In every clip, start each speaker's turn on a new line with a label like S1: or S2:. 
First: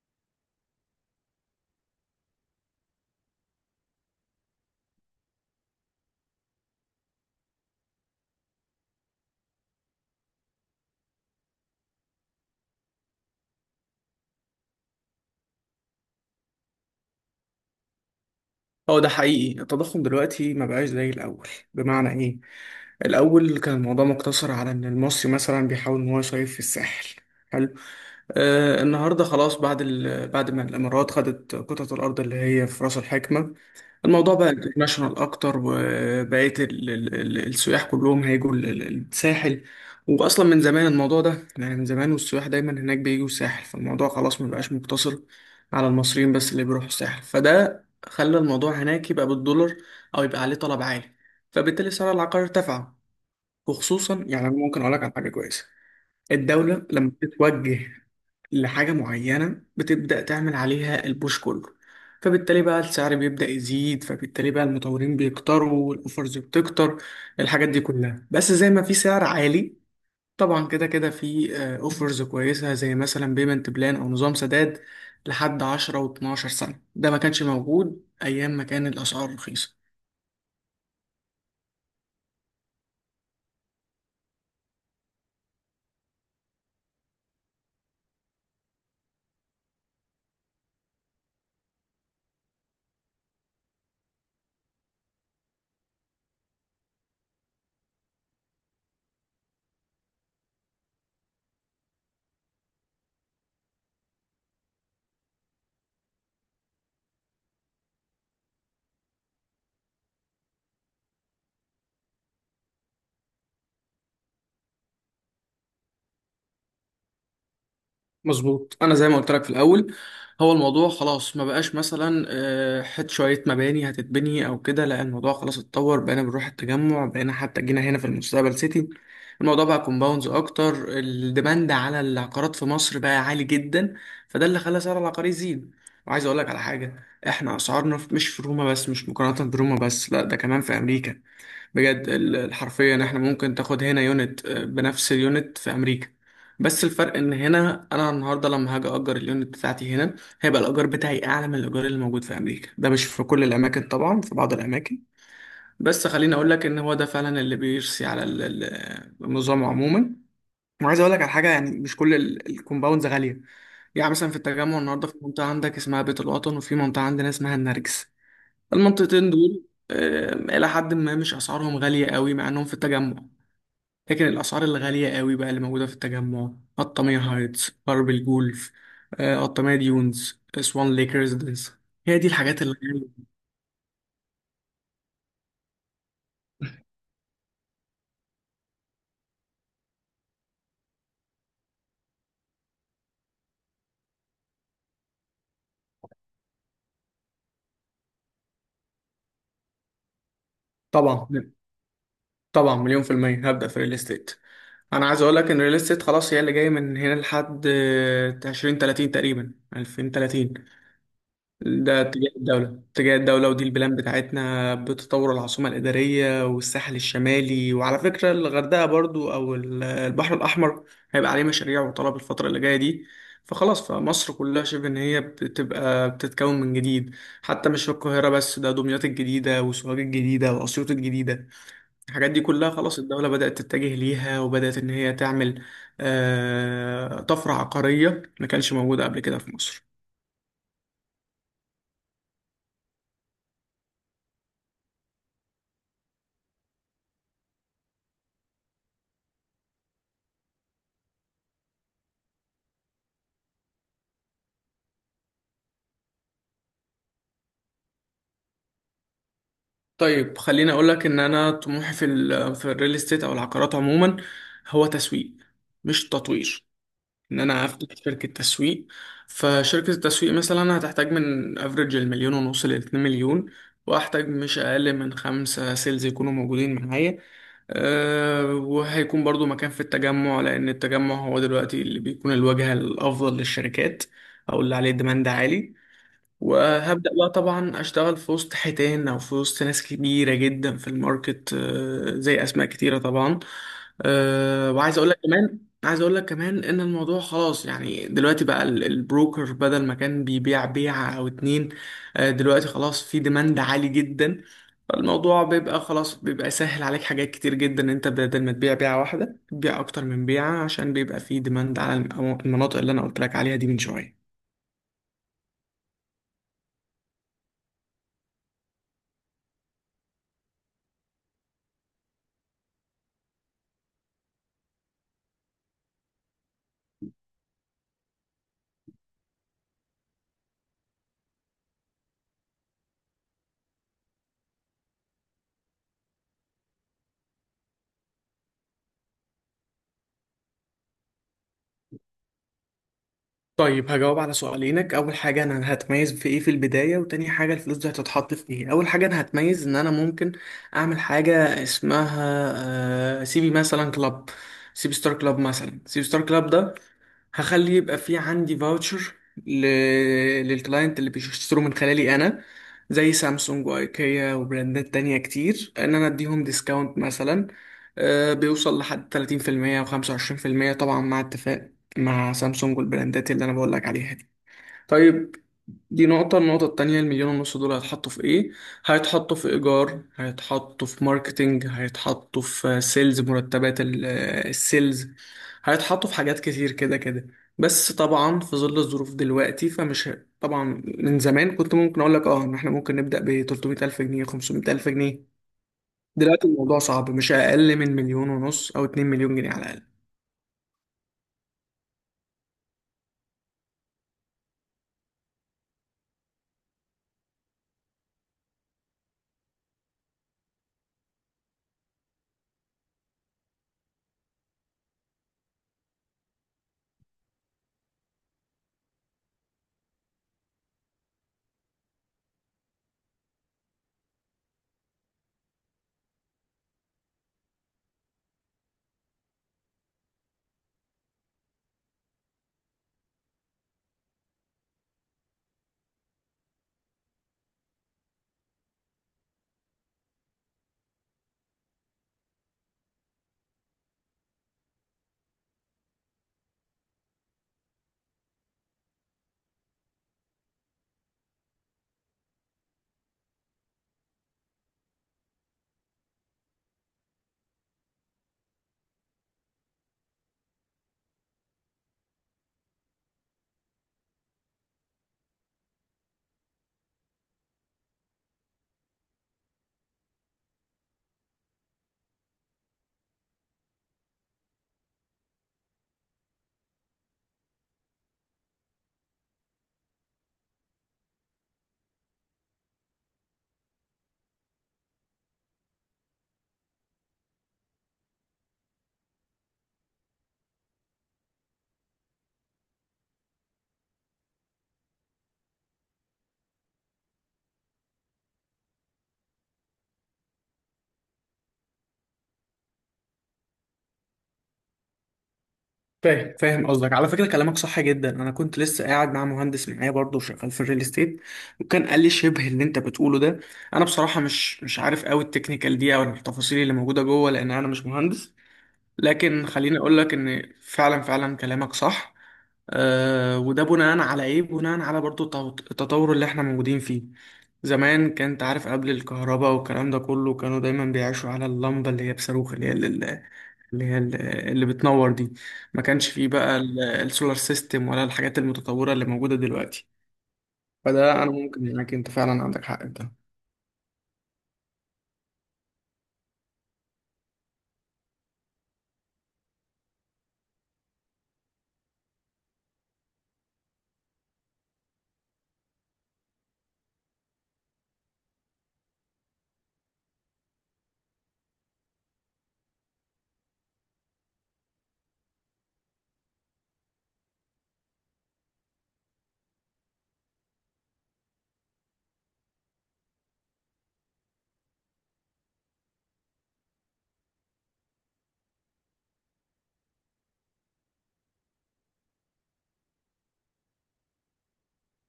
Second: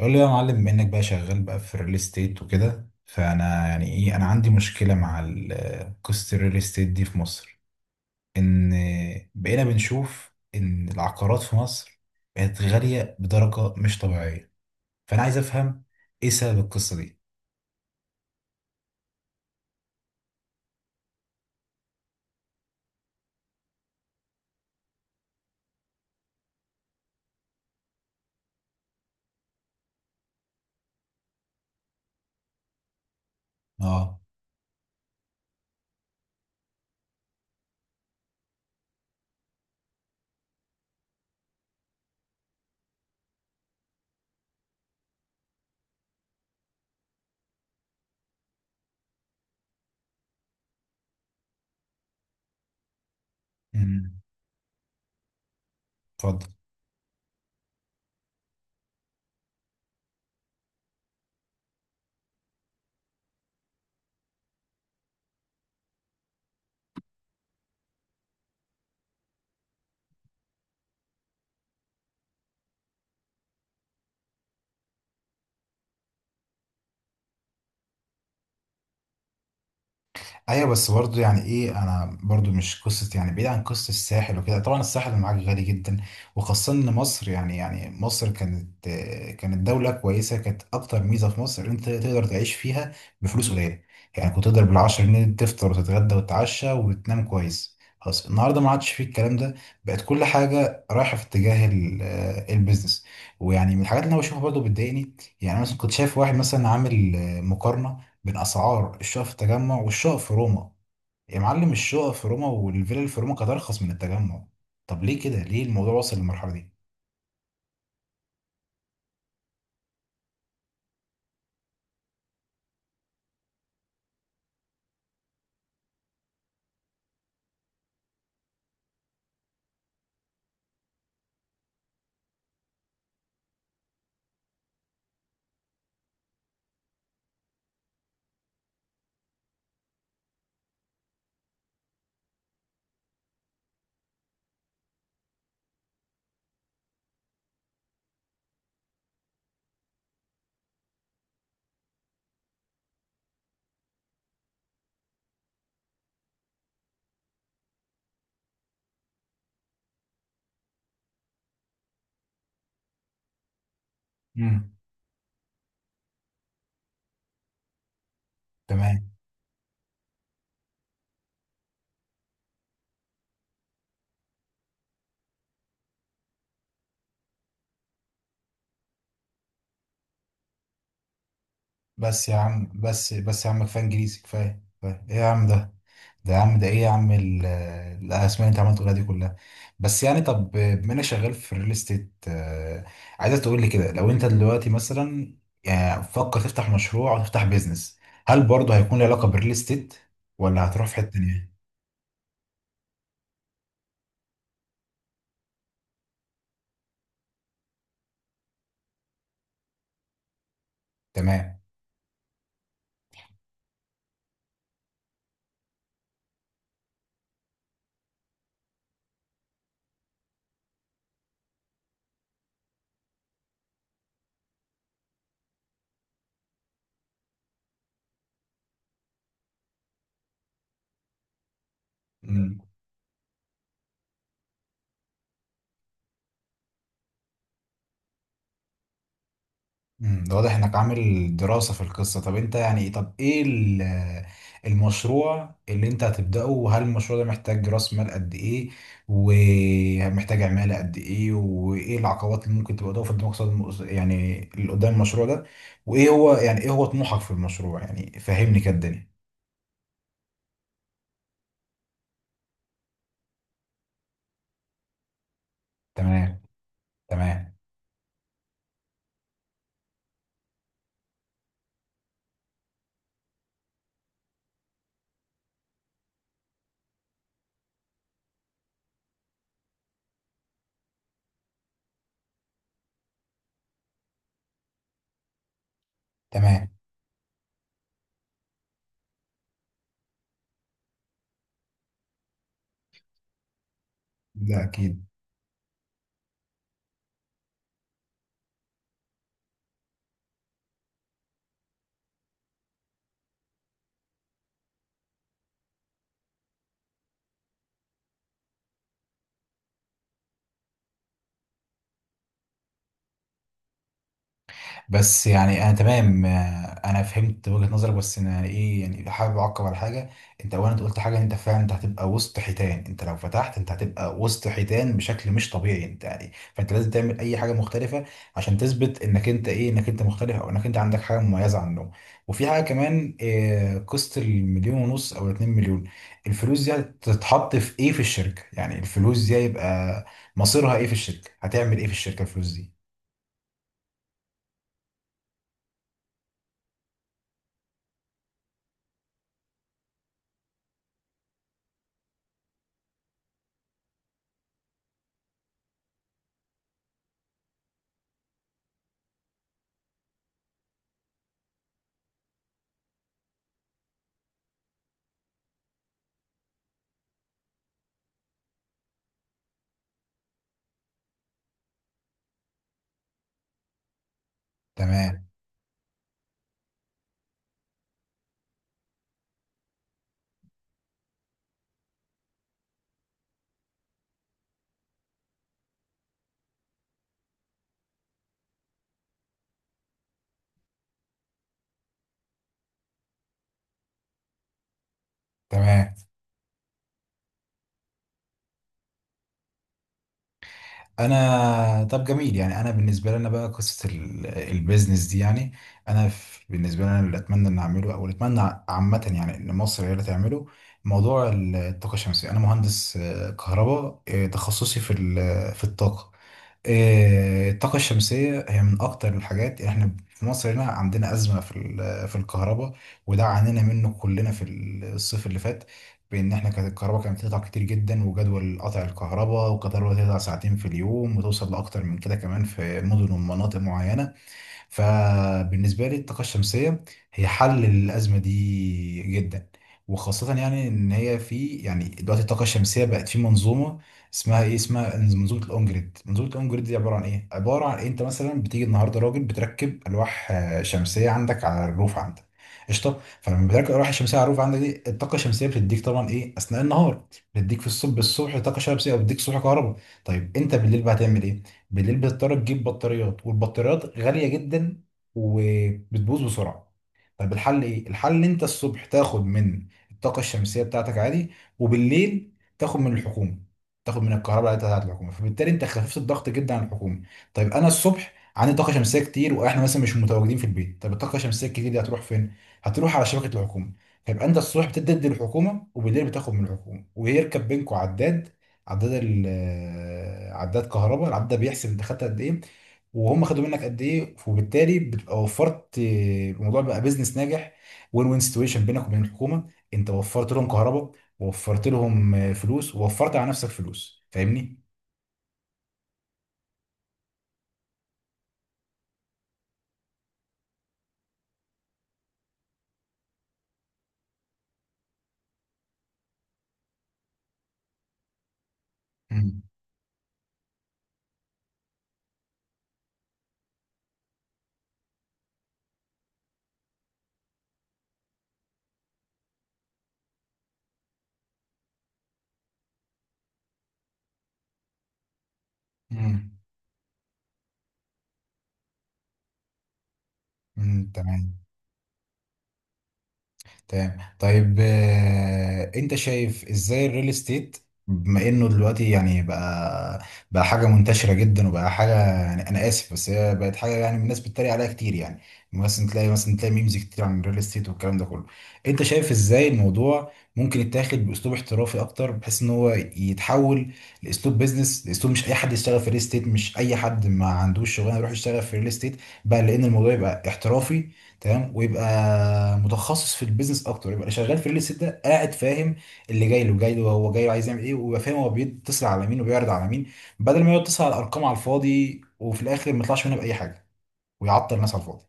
S1: قول لي يا معلم، بما انك بقى شغال بقى في الريل استيت وكده، فانا يعني ايه انا عندي مشكله مع قصه الريل استيت دي في مصر. ان بقينا بنشوف ان العقارات في مصر بقت غاليه بدرجه مش طبيعيه، فانا عايز افهم ايه سبب القصه دي.
S2: هو ده حقيقي التضخم دلوقتي ما بقاش زي الأول. بمعنى إيه؟ الأول كان الموضوع مقتصر على إن المصري مثلا بيحاول إن هو يصيف في الساحل. حلو. النهاردة خلاص بعد ما الإمارات خدت قطعة الأرض اللي هي في رأس الحكمة.
S1: اه.
S2: الموضوع بقى انترناشونال اكتر، وبقيت السياح كلهم هيجوا الساحل. واصلا من زمان الموضوع ده، يعني من زمان والسياح دايما هناك بيجوا الساحل، فالموضوع خلاص ما بقاش مقتصر على المصريين بس اللي بيروحوا الساحل، فده خلى الموضوع هناك يبقى بالدولار او يبقى عليه طلب عالي، فبالتالي سعر العقار ارتفع.
S1: امم.
S2: وخصوصا يعني أنا ممكن اقول لك على حاجه كويسه.
S1: اتفضل.
S2: الدوله لما بتتوجه لحاجة معينة بتبدأ تعمل عليها البوش كله، فبالتالي بقى السعر بيبدأ يزيد، فبالتالي بقى المطورين بيكتروا والأوفرز بتكتر. الحاجات دي كلها بس زي ما في سعر عالي، طبعا كده كده في أوفرز كويسة، زي مثلا بيمنت بلان أو نظام سداد لحد 10 و12 سنة، ده ما كانش موجود أيام ما كان الأسعار رخيصة.
S1: ايوه، بس برضه يعني ايه، انا برضه مش قصه يعني، بعيد عن قصه الساحل وكده. طبعا الساحل اللي معاك غالي جدا، وخاصه ان مصر، يعني مصر كانت، كانت دوله كويسه. كانت اكتر ميزه في مصر إن انت تقدر تعيش فيها بفلوس قليله. يعني كنت تقدر بال 10 جنيه تفطر وتتغدى وتتعشى وتنام كويس. خلاص النهارده ما عادش فيه الكلام ده، بقت كل حاجه رايحه في اتجاه البيزنس. ويعني من الحاجات اللي انا بشوفها برضه بتضايقني، يعني انا مثلا كنت شايف واحد مثلا عامل مقارنه من اسعار الشقق في التجمع والشقق في روما. يا معلم الشقق في روما والفيلا اللي في روما كانت ارخص من التجمع. طب ليه كده؟ ليه الموضوع وصل للمرحله دي؟
S2: مظبوط، انا زي ما قلت لك في الاول، هو الموضوع خلاص ما بقاش مثلا شويه مباني هتتبني او كده، لا، الموضوع خلاص اتطور، بقينا بنروح التجمع، بقينا حتى جينا هنا في المستقبل سيتي. الموضوع بقى كومباوندز اكتر، الديماند على العقارات في مصر بقى عالي جدا، فده اللي خلى سعر العقار يزيد. وعايز اقول لك على حاجه، احنا اسعارنا مش في روما بس، مش مقارنه بروما بس، لا ده كمان في امريكا. بجد حرفيا احنا ممكن تاخد هنا يونت، بنفس اليونت في امريكا، بس الفرق ان هنا انا النهارده لما هاجي اجر اليونت بتاعتي هنا، هيبقى الايجار بتاعي اعلى من الايجار اللي موجود في امريكا. ده مش في كل الاماكن طبعا، في بعض الاماكن، بس خليني اقول لك ان هو ده فعلا اللي بيرسي على النظام عموما. وعايز اقول لك على حاجه، يعني مش كل الكومباوندز غاليه، يعني مثلا في
S1: امم.
S2: التجمع النهارده في منطقه عندك اسمها بيت الوطن، وفي منطقه عندنا اسمها النرجس.
S1: تمام.
S2: المنطقتين دول إلى حد ما مش أسعارهم غالية قوي، مع إنهم في التجمع. لكن الأسعار الغالية قوي بقى اللي موجودة في التجمع، قطامية هايتس، غرب الجولف، قطامية ديونز، سوان ليك ريزيدنس. هي دي
S1: بس يا
S2: الحاجات
S1: عم،
S2: اللي
S1: بس بس يا عم، كفايه انجليزي، كفايه كفايه ايه يا عم ده؟ ده يا عم، ده ايه يا عم الاسماء اللي انت عمال تقولها دي كلها؟ بس يعني، طب بما انا شغال في الريل استيت، عايزك تقول لي كده، لو انت دلوقتي مثلا يعني فكر تفتح مشروع او تفتح بيزنس، هل برضه هيكون له علاقه بالريل استيت، ولا هتروح في حته
S2: طبعا.
S1: تانيه؟
S2: طبعا مليون في المية هبدأ في الريل استيت. أنا عايز أقول لك إن الريل استيت خلاص هي اللي جاية من هنا لحد عشرين تلاتين تقريبا، ألفين تلاتين.
S1: تمام.
S2: ده اتجاه الدولة، اتجاه الدولة، ودي البلان بتاعتنا بتطور العاصمة الإدارية والساحل الشمالي، وعلى فكرة الغردقة برضو أو البحر الأحمر هيبقى عليه مشاريع وطلب الفترة اللي جاية دي. فخلاص فمصر كلها شبه إن هي بتبقى بتتكون من جديد، حتى مش القاهرة بس، ده دمياط الجديدة وسوهاج الجديدة وأسيوط الجديدة. الحاجات دي
S1: امم.
S2: كلها خلاص الدولة بدأت تتجه ليها، وبدأت إن هي تعمل طفرة عقارية ما كانش موجودة قبل كده في مصر.
S1: ده واضح انك عامل دراسة في القصة. طب انت يعني، طب ايه المشروع اللي انت هتبدأه؟ وهل المشروع ده محتاج رأس مال قد ايه، ومحتاج عمالة قد ايه، وايه العقبات اللي ممكن تبقى قدامك في المقصد يعني اللي قدام المشروع ده؟ وايه هو يعني ايه هو طموحك في المشروع؟ يعني فهمني كده الدنيا.
S2: طيب خليني اقول لك ان انا طموحي في الريل استيت او العقارات عموما، هو تسويق، مش
S1: تمام.
S2: تطوير. ان
S1: تمام.
S2: انا افتح شركه تسويق، فشركه التسويق مثلا هتحتاج من افريج المليون ونص لاتنين مليون، واحتاج مش اقل من خمسه سيلز يكونوا موجودين معايا. أه، وهيكون برضو مكان في التجمع، لان التجمع هو دلوقتي اللي بيكون الواجهه الافضل للشركات، او اللي عليه ديماند عالي.
S1: تمام.
S2: وهبدأ بقى طبعا أشتغل في وسط حيتان، أو في وسط ناس كبيرة جدا في الماركت، زي أسماء كتيرة طبعا.
S1: ده
S2: آه، وعايز
S1: اكيد.
S2: أقول لك كمان عايز أقول لك كمان إن الموضوع خلاص، يعني دلوقتي بقى البروكر بدل ما كان بيبيع بيعة أو اتنين، دلوقتي خلاص في ديماند عالي جدا، فالموضوع بيبقى خلاص، بيبقى سهل عليك حاجات كتير جدا، أنت بدل ما تبيع بيعة واحدة تبيع أكتر من بيعة، عشان بيبقى في ديماند على المناطق اللي أنا قلت لك عليها دي من شوية.
S1: بس يعني انا تمام، انا فهمت وجهة نظرك، بس انا ايه يعني، لو حابب اعقب على حاجه، انت اولا أنت قلت حاجه، انت فعلا انت هتبقى وسط حيتان، انت لو فتحت انت هتبقى وسط حيتان بشكل مش طبيعي، انت يعني فانت لازم تعمل اي حاجه مختلفه عشان تثبت انك انت ايه، انك انت مختلف او انك انت عندك حاجه مميزه عنهم. وفي حاجه كمان، قصه المليون ونص او الاتنين مليون، الفلوس دي هتتحط في ايه في الشركه؟ يعني الفلوس دي هيبقى مصيرها ايه في الشركه؟ هتعمل ايه في الشركه الفلوس دي؟
S2: طيب هجاوب على سؤالينك، اول حاجه انا هتميز في ايه في البدايه، وتاني حاجه الفلوس دي هتتحط في ايه. اول حاجه انا هتميز ان انا ممكن اعمل حاجه اسمها سيبي مثلا كلاب، سيبي ستار كلاب، مثلا سيبي ستار كلاب ده هخلي يبقى في عندي فاوتشر ل... للكلاينت اللي بيشتروا من خلالي انا، زي سامسونج وايكيا وبراندات تانية كتير، ان انا اديهم ديسكاونت مثلا بيوصل لحد 30% و25%، طبعا مع اتفاق مع سامسونج والبراندات اللي انا بقول لك عليها دي.
S1: تمام.
S2: طيب، دي نقطة. النقطة التانية، المليون ونص دول هيتحطوا في ايه؟ هيتحطوا في ايجار، هيتحطوا في ماركتينج، هيتحطوا في سيلز، مرتبات السيلز، هيتحطوا في حاجات كتير كده كده. بس طبعا في ظل الظروف دلوقتي طبعا من زمان كنت ممكن اقول لك اه ان احنا ممكن نبدأ ب 300 الف جنيه، 500 الف جنيه.
S1: تمام.
S2: دلوقتي الموضوع صعب، مش اقل من مليون ونص او 2 مليون جنيه على الاقل.
S1: انا طب جميل، يعني انا بالنسبه لنا بقى قصه البيزنس دي، يعني انا بالنسبه لنا اللي اتمنى ان اعمله او اللي اتمنى عامه، يعني ان مصر هي اللي تعمله، موضوع الطاقه الشمسيه. انا مهندس كهرباء، تخصصي في في الطاقه. الطاقة الشمسية هي من أكتر الحاجات، يعني إحنا في مصر هنا عندنا أزمة في في الكهرباء، وده عانينا منه كلنا في الصيف اللي فات. بإن إحنا كانت الكهرباء كانت بتقطع كتير جدا، وجدول قطع الكهرباء والكهرباء تقطع ساعتين في اليوم وتوصل لأكتر من كده كمان في مدن ومناطق معينة. فبالنسبة لي الطاقة الشمسية هي حل للأزمة دي جدا، وخاصة يعني إن هي في يعني دلوقتي الطاقة الشمسية بقت في منظومة اسمها إيه، اسمها منظومة الأون جريد. منظومة الأون جريد دي عبارة عن إيه؟ عبارة عن إيه، أنت مثلا بتيجي النهاردة راجل بتركب ألواح شمسية عندك على الروف عندك، قشطة. فلما بتركب الألواح الشمسية على الروف عندك دي، الطاقة الشمسية بتديك طبعا إيه أثناء النهار، بتديك في الصبح، بالصبح طاقة شمسية، أو بتديك الصبح كهرباء. طيب أنت بالليل بقى هتعمل إيه؟ بالليل بتضطر تجيب بطاريات، والبطاريات غالية جدا وبتبوظ بسرعة. طب الحل ايه؟ الحل انت الصبح تاخد من الطاقة الشمسية بتاعتك عادي، وبالليل تاخد من الحكومة، تاخد من الكهرباء بتاعت الحكومة. فبالتالي انت خففت الضغط جدا عن الحكومة. طيب انا الصبح عندي طاقة شمسية كتير واحنا مثلا مش متواجدين في البيت، طب الطاقة الشمسية الكتير دي هتروح فين؟ هتروح على شبكة الحكومة. فيبقى انت الصبح بتدي للحكومة وبالليل بتاخد من الحكومة، ويركب بينكوا عداد، عداد ال عداد كهرباء. العداد ده بيحسب انت خدت قد ايه وهم خدوا منك قد ايه، وبالتالي بتبقى وفرت، الموضوع بقى بيزنس ناجح. وين وين سيتويشن بينك وبين الحكومه، انت وفرت لهم كهرباء ووفرت لهم فلوس ووفرت على نفسك فلوس. فاهمني؟
S2: فاهم، فاهم قصدك. على فكره كلامك صح جدا، انا كنت لسه قاعد مع مهندس معايا برضه شغال في الريل استيت، وكان قال لي شبه اللي انت بتقوله ده. انا بصراحه مش عارف قوي التكنيكال دي او التفاصيل اللي موجوده جوه، لان انا مش مهندس،
S1: امم.
S2: لكن خليني اقول لك ان فعلا فعلا كلامك صح. وده بناء على ايه؟ بناء على برضو التطور اللي احنا موجودين فيه. زمان كان انت عارف قبل الكهرباء والكلام ده كله، كانوا دايما بيعيشوا على اللمبه اللي هي بصاروخ، اللي هي اللي اللي هي ال- اللي بتنور دي. ما كانش فيه
S1: امم.
S2: بقى السولار سيستم، ولا الحاجات المتطوره اللي موجوده دلوقتي. فده، انا
S1: تمام.
S2: ممكن معاك، انت فعلا عندك حق في ده.
S1: تمام، طيب انت شايف ازاي الريل استيت، بما انه دلوقتي يعني بقى حاجه منتشره جدا، وبقى حاجه، يعني انا اسف بس هي بقت حاجه يعني الناس بتتريق عليها كتير. يعني مثلا تلاقي مثلا تلاقي ميمز كتير عن الريل استيت والكلام ده كله. انت شايف ازاي الموضوع ممكن يتاخد باسلوب احترافي اكتر، بحيث ان هو يتحول لاسلوب بيزنس، لاسلوب مش اي حد يشتغل في الريل استيت، مش اي حد ما عندوش شغلانه يروح يشتغل في الريل استيت بقى، لان الموضوع يبقى احترافي، تمام، ويبقى متخصص في البيزنس اكتر. يبقى اللي شغال في الريل استيت ده قاعد فاهم، اللي جاي له هو جاي له عايز يعمل ايه، ويبقى فاهم هو بيتصل على مين وبيعرض على مين، بدل ما يقعد يتصل على الارقام على الفاضي وفي الاخر ما يطلعش منها باي حاجه ويعطل الناس على الفاضي.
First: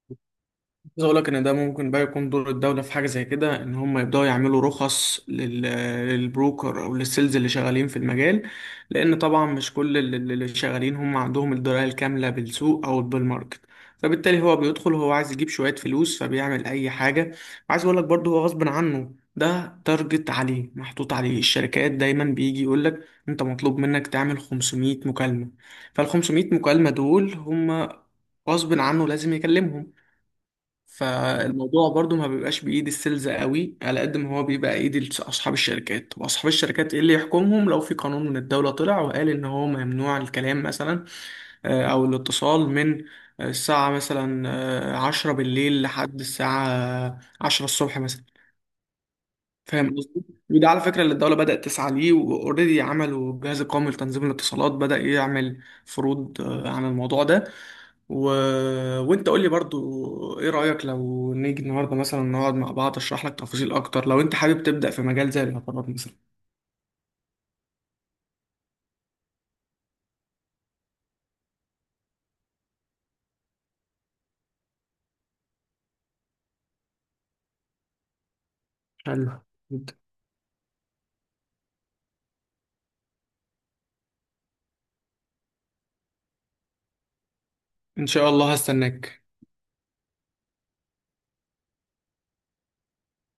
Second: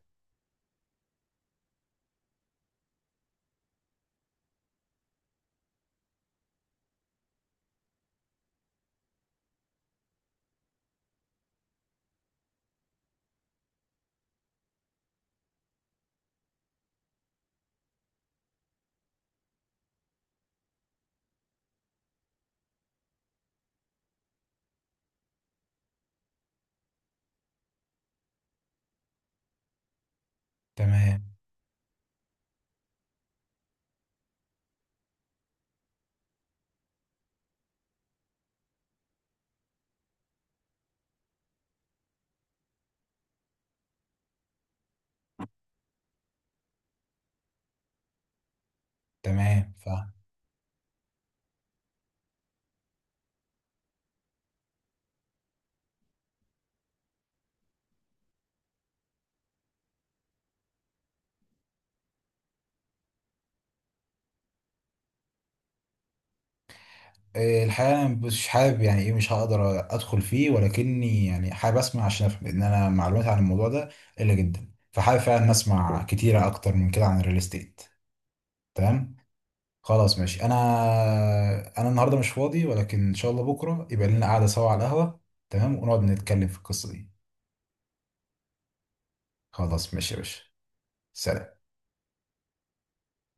S2: عايز اقول لك ان ده ممكن بقى يكون دور الدوله في حاجه زي كده، ان هم يبداوا يعملوا رخص للبروكر او للسيلز اللي شغالين في المجال، لان طبعا مش كل اللي شغالين هم عندهم الدرايه الكامله بالسوق او بالماركت، فبالتالي هو بيدخل، هو عايز يجيب شويه فلوس، فبيعمل اي حاجه. عايز اقول لك برضه هو غصب عنه، ده تارجت عليه، محطوط عليه، الشركات دايما بيجي يقول لك انت مطلوب منك تعمل 500 مكالمه، فال 500 مكالمه دول هم غصب عنه لازم يكلمهم.
S1: تمام.
S2: فالموضوع برضو ما بيبقاش بإيد السيلز قوي، على قد ما هو بيبقى إيد أصحاب الشركات، وأصحاب الشركات إيه اللي يحكمهم؟ لو في قانون من الدولة طلع وقال إن هو ممنوع الكلام مثلا، أو الاتصال من الساعة مثلا عشرة بالليل لحد الساعة عشرة الصبح مثلا.
S1: تمام.
S2: فاهم
S1: فاهم.
S2: قصدي؟ وده على فكرة اللي الدولة بدأت تسعى ليه، وأوريدي عملوا الجهاز القومي لتنظيم الاتصالات بدأ يعمل فروض عن الموضوع ده، و... وأنت قول لي برضو إيه رأيك، لو نيجي النهاردة مثلا نقعد مع بعض أشرح لك تفاصيل أكتر لو أنت حابب تبدأ في مجال زي الاعتبارات مثلا.
S1: إيه، الحقيقه انا مش حابب يعني ايه، مش هقدر ادخل فيه، ولكني يعني حابب اسمع عشان افهم، لان انا معلوماتي عن الموضوع ده قليله جدا، فحابب فعلا اسمع كتيره اكتر من كده عن الريل استيت. تمام.
S2: حلو جدا.
S1: خلاص ماشي، انا النهارده مش فاضي، ولكن ان شاء الله بكره يبقى لنا قعده سوا على القهوه. تمام ونقعد نتكلم في القصه دي.
S2: إن شاء الله هستناك.
S1: خلاص ماشي يا باشا. سلام.